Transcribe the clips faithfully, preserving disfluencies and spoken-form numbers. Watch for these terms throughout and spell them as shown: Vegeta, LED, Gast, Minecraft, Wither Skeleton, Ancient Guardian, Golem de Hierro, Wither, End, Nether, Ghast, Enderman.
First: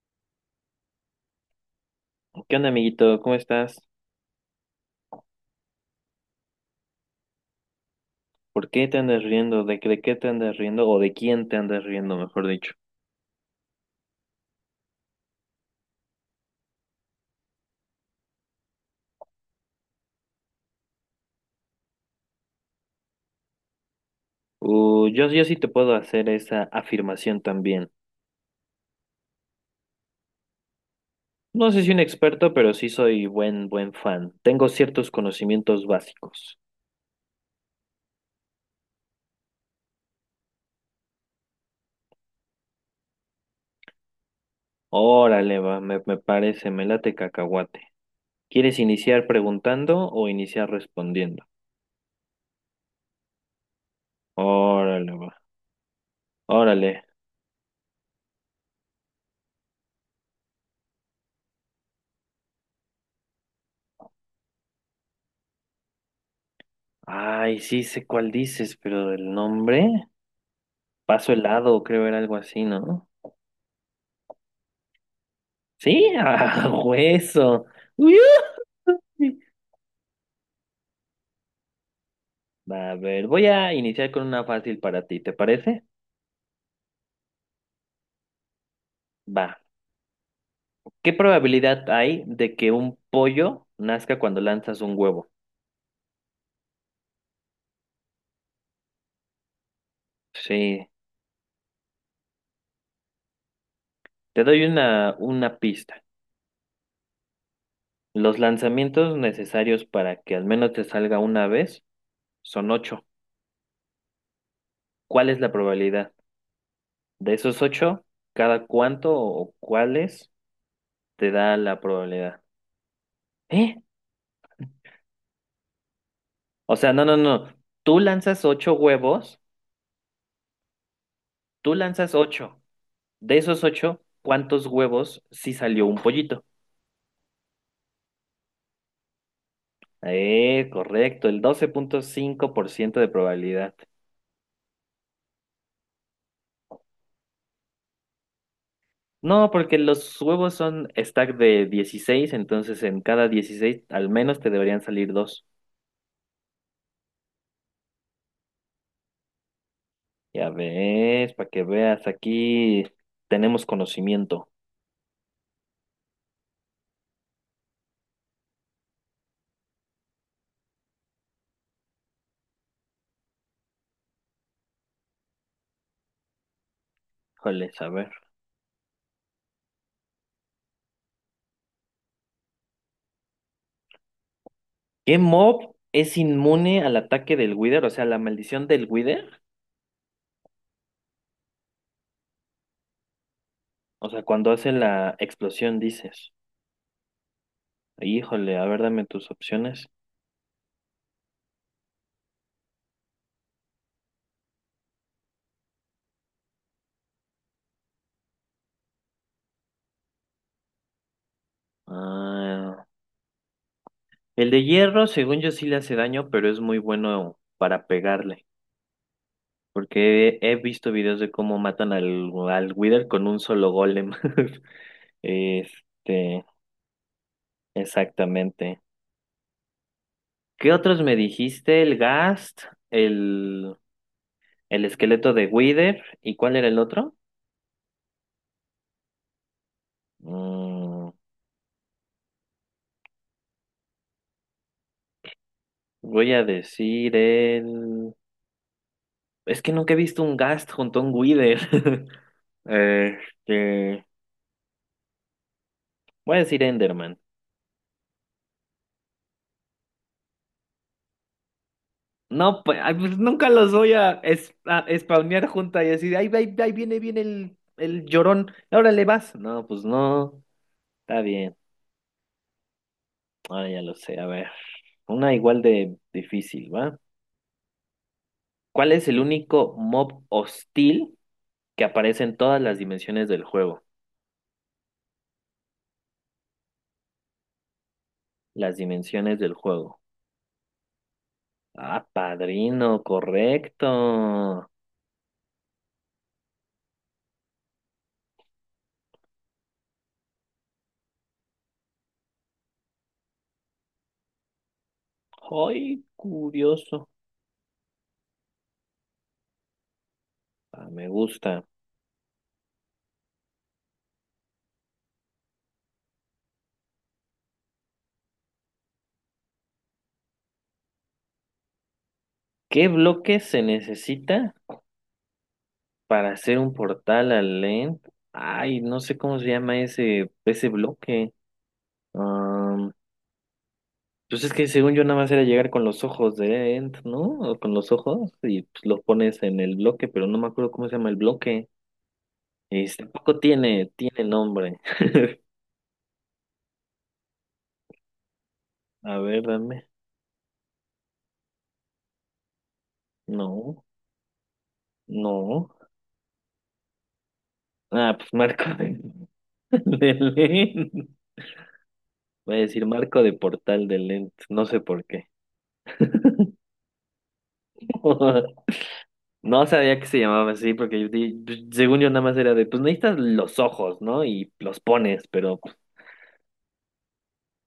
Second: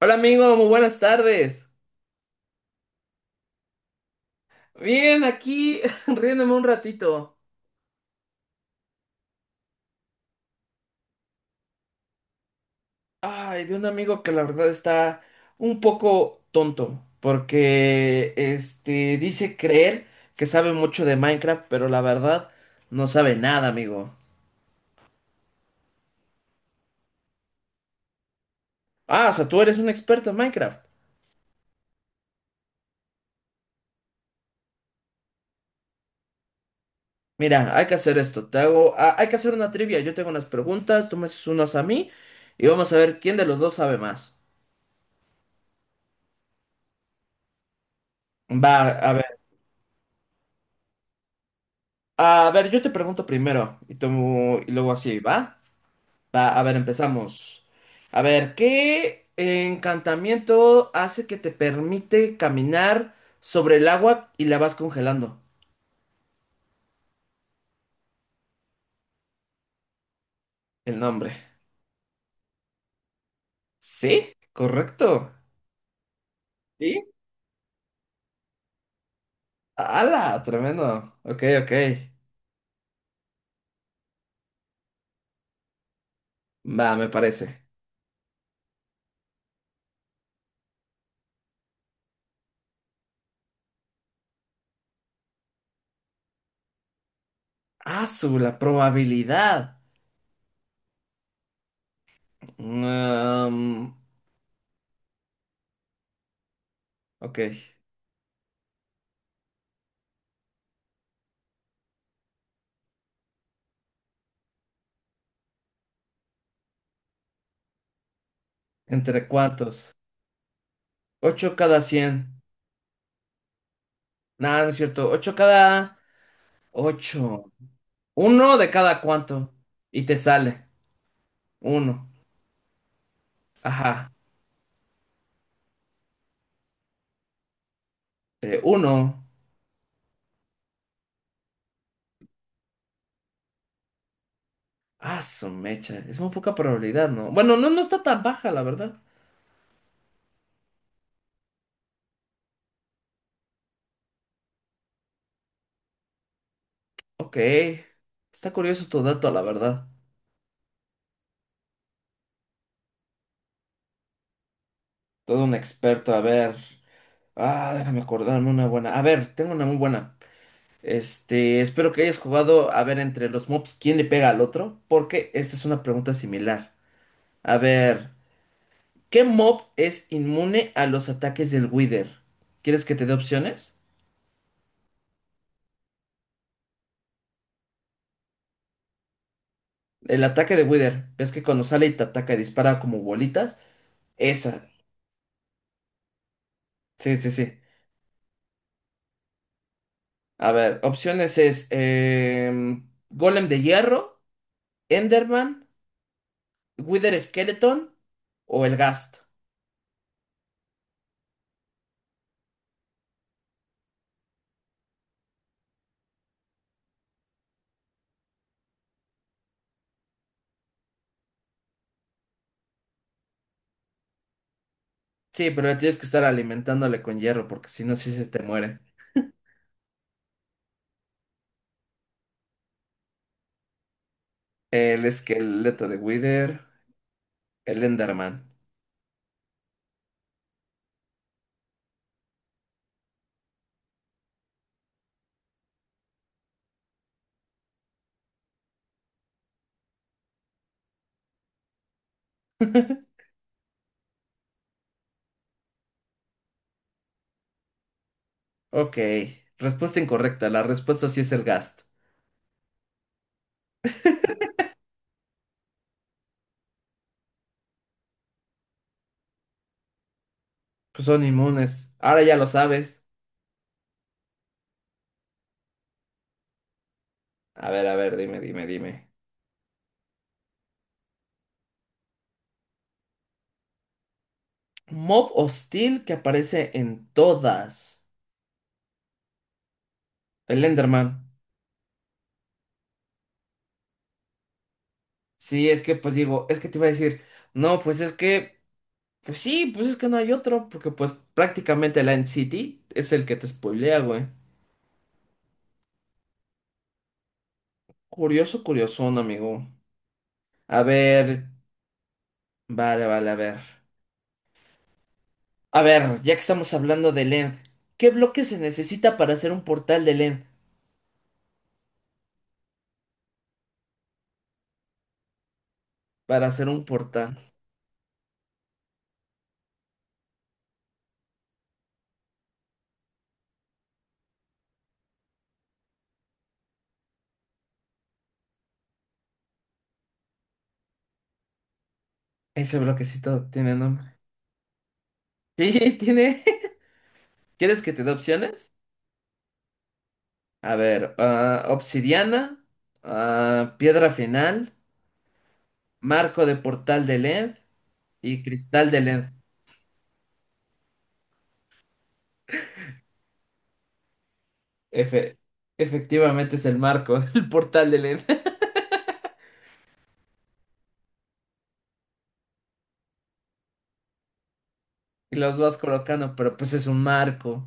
Hola amigo, muy buenas tardes. ¿Qué onda, amiguito? ¿Cómo estás? Bien, aquí riéndome un ratito. ¿Por qué te andas riendo? ¿De, qué- de qué te andas riendo? ¿O de quién te andas riendo, mejor dicho? Ay, de un amigo que la verdad está un poco tonto, porque este dice creer que sabe mucho de Minecraft, pero la verdad no sabe nada, amigo. Uh, yo, yo sí te puedo hacer esa afirmación también. Ah, o sea, tú eres un experto en Minecraft. No sé si un experto, pero sí soy buen, buen fan. Tengo ciertos conocimientos básicos. Mira, hay que hacer esto. Te hago, ah, hay que hacer una trivia. Yo tengo unas preguntas, tú me haces unas a mí y vamos a ver quién de los dos sabe más. Órale, va, me, me parece, me late cacahuate. ¿Quieres Va, a iniciar ver. preguntando o iniciar respondiendo? A ver, yo te pregunto primero y, tú- y luego Órale, así, va, ¿va? Va, a ver, órale. empezamos. A ver, ¿qué encantamiento hace que te permite caminar sobre el agua y la vas congelando? Ay, sí sé cuál dices, pero el nombre. El Paso nombre. helado, creo era algo así, ¿no? ¿Sí? Correcto. Sí, a ¿Sí? hueso. Uy, uy. ¡Hala! Tremendo. Ok, ok. Va, a ver, voy a iniciar con una fácil para ti, ¿te parece? Va, me parece. Va. ¿Qué probabilidad hay de que un pollo nazca cuando lanzas un huevo? Ah, su, la probabilidad. Sí, Mm, te doy una, una pista. ok. Los lanzamientos necesarios para que al menos te salga una vez son ocho. ¿Cuál es la probabilidad? De esos ocho, ¿cada cuánto ¿Entre o cuántos? cuáles te ocho da la cada cien probabilidad? ¿Eh? Nada, no es cierto. ocho cada O sea, no, no, no. ocho Tú lanzas Uno de ocho cada huevos. cuánto. Y te sale. Tú Uno. lanzas ocho. De esos ocho, Ajá. ¿cuántos huevos sí salió un pollito? Eh, uno. Eh, correcto, el doce punto cinco por ciento de probabilidad. Ah, su mecha. Es muy poca probabilidad, ¿no? Bueno, no, no está tan baja, la verdad. No, porque los huevos son stack de dieciséis, entonces en cada dieciséis al menos te deberían salir dos. Ok. Está curioso tu dato, la verdad. Ya ves, para que veas, aquí tenemos conocimiento. Todo un experto, a ver. Ah, déjame acordarme una buena. A ver, tengo una muy buena. Este, espero que hayas jugado a ver entre los mobs quién le pega al otro, porque esta es una pregunta similar. A Joder, a ver, ver. ¿qué mob es inmune a los ataques del Wither? ¿Quieres que te dé opciones? ¿Qué mob es inmune al ataque del Wither? O sea, la maldición del Wither. El ataque de Wither. ¿Ves que cuando sale y te ataca y dispara como bolitas? O sea, cuando Esa. hace la explosión, dices. Sí, sí, sí. Híjole, a ver, dame tus opciones. A ver, opciones es em, Golem de Hierro, Enderman, Wither Skeleton o el Gast. Ah, el de hierro, según yo, sí le hace daño, pero es muy bueno para pegarle. Porque he visto videos de cómo matan al, al Wither con un solo golem. Sí, pero tienes que estar Este, alimentándole con hierro porque si no, sí se te muere. exactamente. ¿Qué otros me dijiste? El Ghast, el, el El esqueleto de esqueleto de Wither, ¿y cuál Wither, era el otro? el Enderman. Mm, voy a decir el. Es que nunca he visto un Ghast junto a un Wither. Este, voy a decir Enderman. Ok, respuesta incorrecta. La respuesta sí es el Gast. No, pues, ay, pues, nunca los voy a, es, a spawnear junta y así de, ahí, ahí, ahí viene, viene el, el llorón, ahora le vas. No, pues no, Pues está son bien, inmunes. Ahora ya lo sabes. ahora ya lo sé, a ver, una igual de difícil, ¿va? A ver, a ver, dime, dime, ¿Cuál es dime. el único mob hostil que aparece en todas las dimensiones del juego? Mob hostil que aparece en todas. Las dimensiones del juego. El Enderman. Ah, padrino, correcto. Sí, es que pues digo, es que te iba a decir, no, pues es que, pues sí, pues es que no hay otro, porque pues prácticamente la City es el que te spoilea, güey. Ay, curioso. Curioso, curiosón, amigo. A Ah, me ver, gusta. vale, vale, a ver. A ver, ya que estamos hablando de End, ¿qué bloque se necesita para hacer un portal de End? ¿Qué bloque se necesita? Para Para hacer hacer un un portal portal. al End, ay, no sé cómo se llama ese, ese bloque. Am, pues es que según yo nada más era llegar con los ojos de End, ¿no? O con los ojos y pues, los pones en el bloque, pero no me acuerdo cómo se llama el bloque. Ese Este tampoco bloquecito tiene tiene, nombre. tiene nombre. Sí, tiene. ¿Quieres que te dé opciones? A ver, dame. A ver, ah, obsidiana, ah, No, piedra final, no. marco de portal de L E D Ah, pues y marco cristal de de, L E D. de Lent. Voy a decir marco de portal de Lent, no sé por qué. Efe- efectivamente es el marco del portal de L E D. No sabía que se llamaba así, porque yo di- pues, según yo nada más era de, pues necesitas los ojos, ¿no? Y los pones, Y los pero, pues, vas colocando, pero pues es un marco.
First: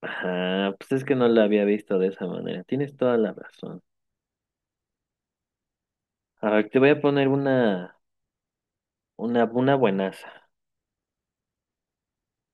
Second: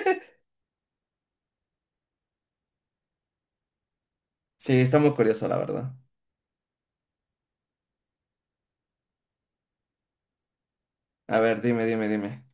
ajá, pues es que no la había visto de esa manera. Tienes toda la razón. Sí, está muy curioso, la verdad. A ver, te voy a poner una, una, una buenaza. A ver, dime, dime, dime.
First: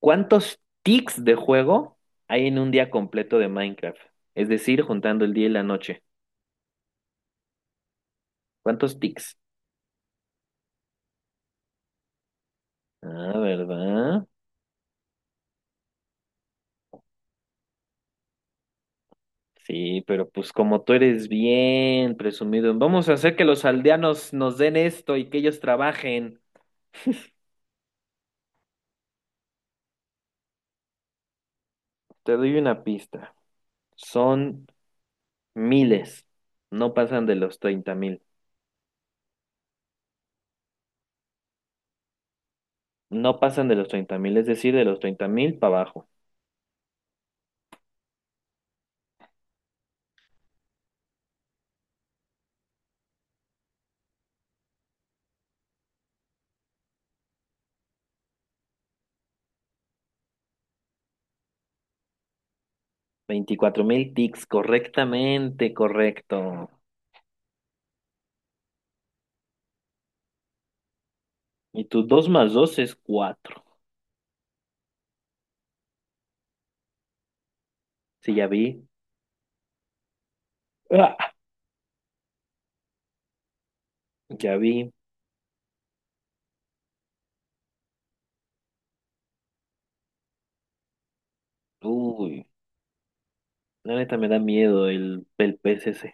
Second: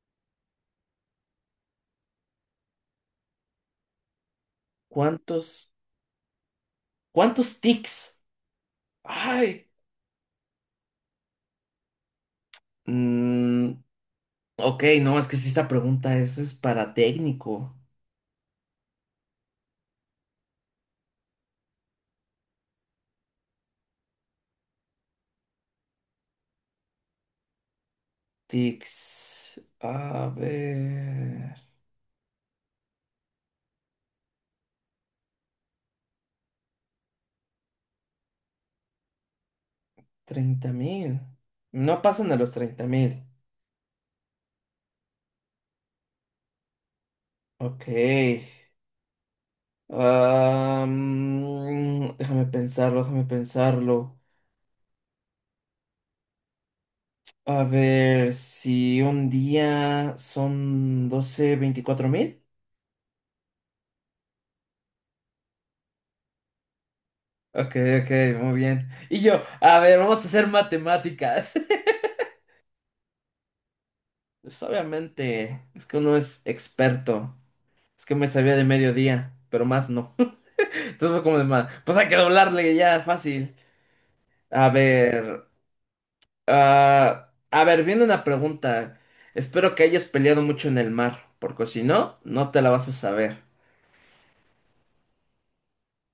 ¿Cuántos tics de juego hay en un día completo de Minecraft? Es decir, juntando el día y la ¿Cuántos, noche. cuántos tics? ¿Cuántos tics? Ay. Ah, mm, ¿verdad? ok, no, es que si esta pregunta es, es para técnico. Sí, pero pues como tú eres bien presumido, vamos a hacer que los aldeanos nos den esto y que ellos trabajen. Tics. A ver. Te doy una pista. Son miles. No pasan de los treinta mil. Treinta mil. No pasan a los treinta mil. No pasan de los treinta mil, es decir, de los treinta mil para abajo. Ok. Am, déjame pensarlo, déjame pensarlo. A ver, si un día son doce veinticuatro mil. Veinticuatro mil tics, correctamente, correcto. Ok, ok, muy bien. Y yo, a ver, vamos a hacer matemáticas. Y tu dos más dos es cuatro. Pues obviamente, es que uno es experto. Es que me Sí, ya sabía vi. de mediodía, pero más no. Entonces ¡Ah! fue como de más. Pues hay que doblarle ya, fácil. Ya A vi. ver. Ah, a ver, viene una pregunta. Espero que hayas peleado mucho en el mar, porque si no, Uy, no te la vas a saber. la neta me da miedo el, el pez ese.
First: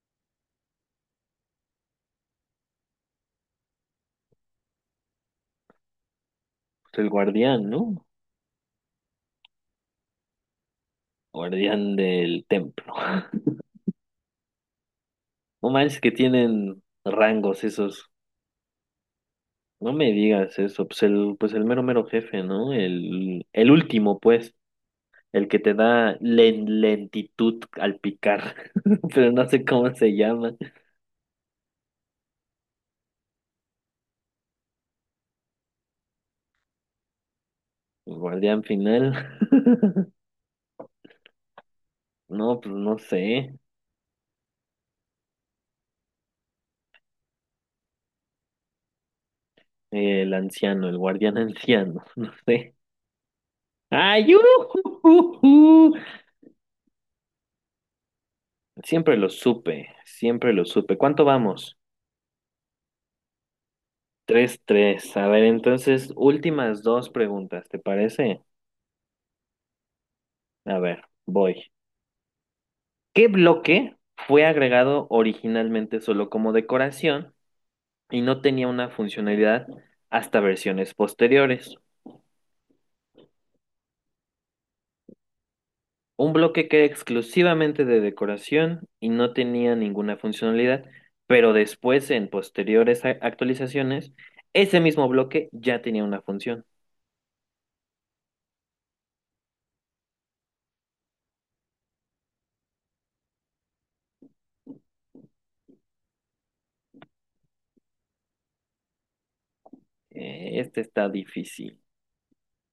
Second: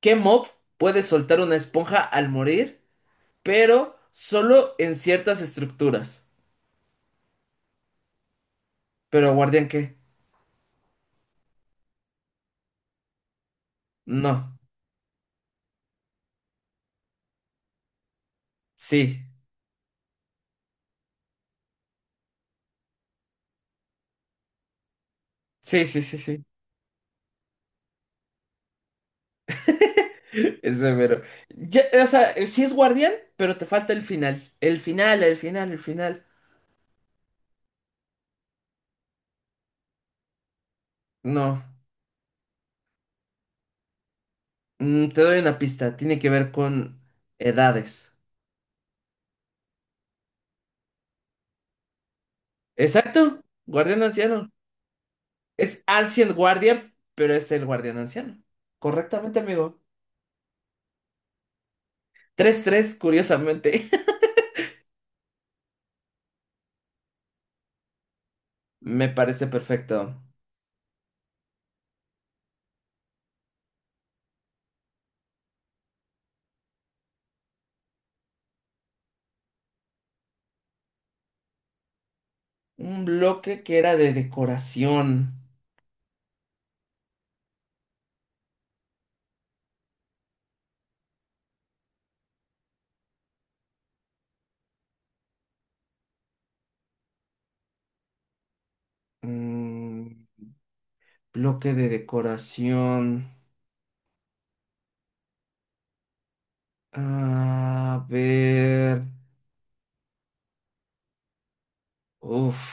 ¿Qué mob puede soltar una esponja al morir, pero solo en ciertas estructuras? El guardián, ¿no? ¿Pero guardián qué? Guardián del templo. No. No manches que tienen rangos esos. Sí. No me digas eso, pues el, pues el mero mero jefe, ¿no? El, el último, pues, el que te Sí, sí, da sí, sí. len- lentitud al picar, pero no sé cómo se llama. Es severo. Ya, o sea, eh, sí es guardián, pero te falta el final. El final, el final, el final. El guardián final. No. No, pues no sé. Mm, te doy una pista. Tiene que ver con edades. El anciano, el guardián anciano, no sé. Exacto. Guardián ¡Ay, anciano. ujujuju! Es Ancient Guardian, pero es el guardián anciano. Siempre lo Correctamente, amigo. supe, siempre lo supe. ¿Cuánto vamos? Tres tres, curiosamente. Tres, tres. A ver, entonces, últimas dos preguntas, ¿te parece? Me parece perfecto. A ver, voy. ¿Qué bloque fue agregado originalmente solo como decoración y no tenía una funcionalidad hasta versiones posteriores? Un bloque que era de decoración. Un bloque que era exclusivamente de decoración y no tenía ninguna funcionalidad, pero después en posteriores a- actualizaciones, ese mismo bloque ya tenía una función. Mm, bloque de decoración. A ver. Eh, este está difícil. Uf.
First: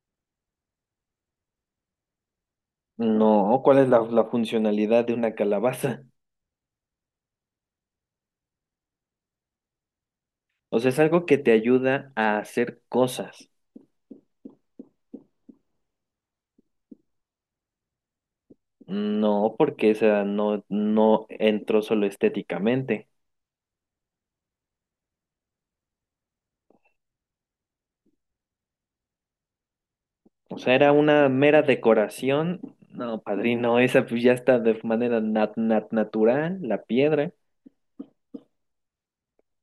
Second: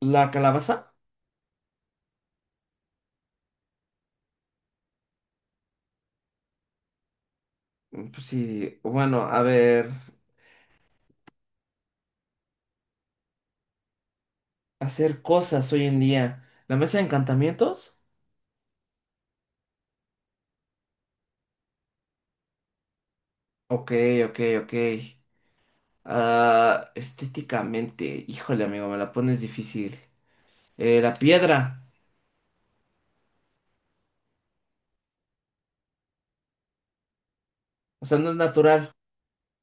¿La calabaza? No, ¿cuál es la, la funcionalidad de una calabaza? Mm, pues sí. Bueno, a ver. O sea, es algo que te ayuda a hacer cosas. Hacer cosas hoy en día. ¿La mesa de encantamientos? No, porque esa no, no entró solo estéticamente. Ok, ok, ok. Ah, estéticamente, híjole, amigo, me la pones difícil. O sea, era Eh, la una mera piedra, decoración. No, padrino, esa pues ya está de manera nat- nat- natural, la piedra. o sea, no es natural.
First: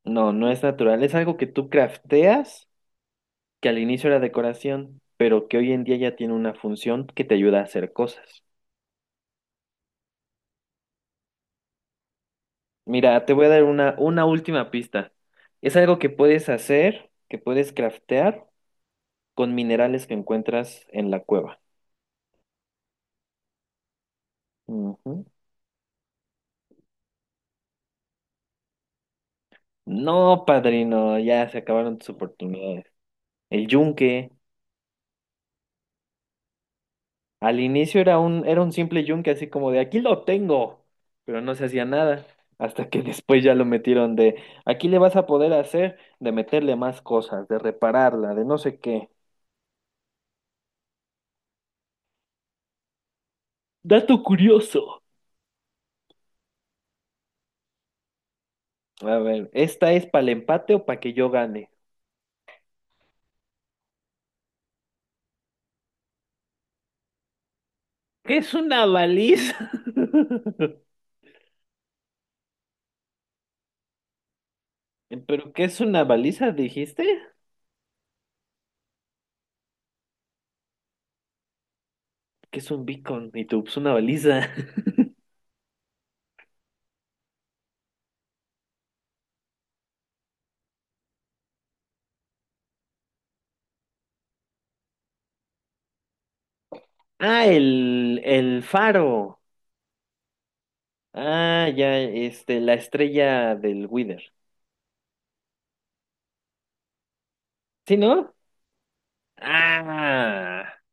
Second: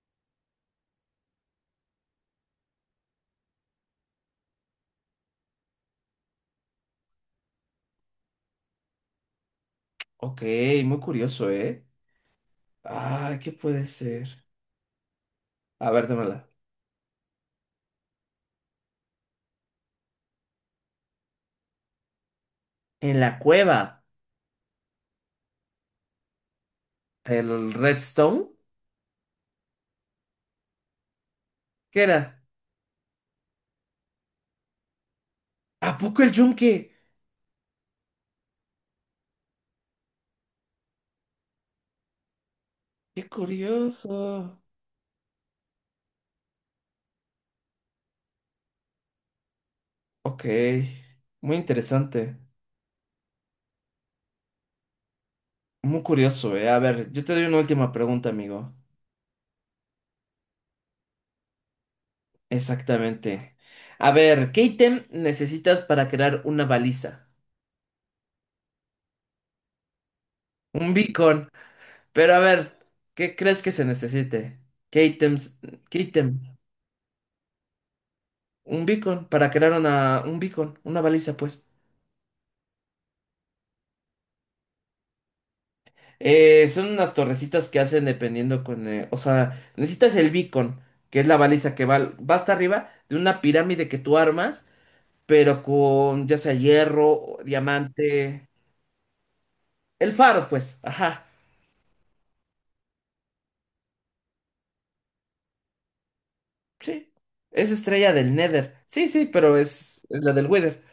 No, no es natural. Es algo que tú crafteas, que al inicio era decoración, pero que hoy en día ya tiene una función que te ayuda a hacer cosas. Ok, muy curioso, ¿eh? Mira, te Ah, voy a ¿qué dar puede una, una ser? última pista. Es A algo ver, que dámela. puedes hacer, que puedes craftear con minerales que encuentras en la cueva. En la cueva, Ujú. el redstone, No, padrino, ya se acabaron ¿qué tus era? oportunidades. El yunque, ¿A poco el yunque? al inicio era un, era un simple yunque, así como de aquí lo tengo, pero no se hacía nada, hasta que Qué después ya lo metieron de curioso. aquí le vas a poder hacer, de meterle más cosas, de repararla, de no sé qué. Ok, muy interesante. Dato curioso. Muy curioso, ¿eh? A ver, yo te doy una última pregunta, amigo. A ver, ¿esta es para el empate o para que yo gane? Exactamente. A ver, ¿qué ítem necesitas para crear una baliza? ¿Qué es una baliza? Un beacon. Pero a ver, ¿qué crees que se necesite? ¿Qué ¿Pero ítems? qué es ¿Qué una ítem? baliza, dijiste? Un beacon para crear una, un beacon, una baliza, pues. ¿Qué es un beacon? Y tú, pues una baliza. Eh, son unas torrecitas que hacen dependiendo con. Eh, o sea, necesitas el beacon, que es la baliza que va, va hasta arriba de una pirámide que tú armas, pero con ya sea hierro, o Ah, el, diamante. el faro. El faro, pues. Ajá. Ah, ya, este, la estrella del Wither. Sí. Es ¿Sí, estrella no? del Nether. Sí, sí, pero es, es la del Ah, Wither.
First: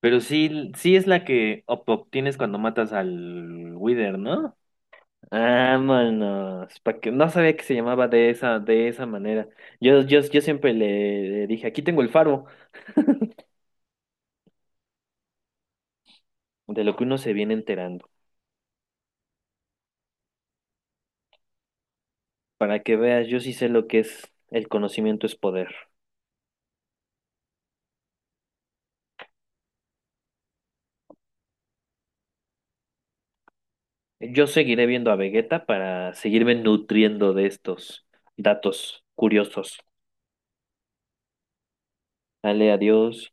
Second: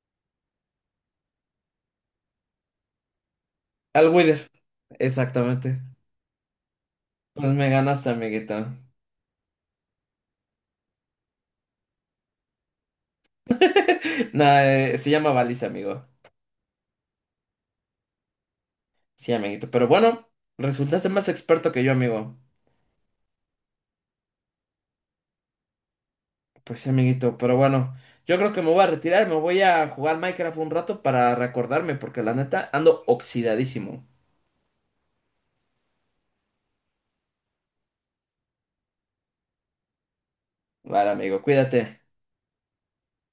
pero sí, sí es la que ob- obtienes cuando matas al Al Wither, Wither. ¿no? Exactamente. Vámonos, para que no Pues sabía que me se llamaba ganaste, de amiguito. esa, de esa manera. Yo, yo, yo siempre le, le dije, aquí tengo el faro. Nah, eh, se llama baliza, amigo. De lo que uno se viene enterando. Sí, amiguito. Pero bueno, resultaste más experto que yo, amigo. Para que veas, yo sí sé lo que es el conocimiento es poder. Pues sí, amiguito. Pero bueno, yo creo que me voy a retirar. Me voy a jugar Minecraft un rato para recordarme, porque la neta ando oxidadísimo. Yo seguiré viendo a Vegeta para seguirme nutriendo de estos datos curiosos. Vale, amigo, cuídate. Dale, adiós.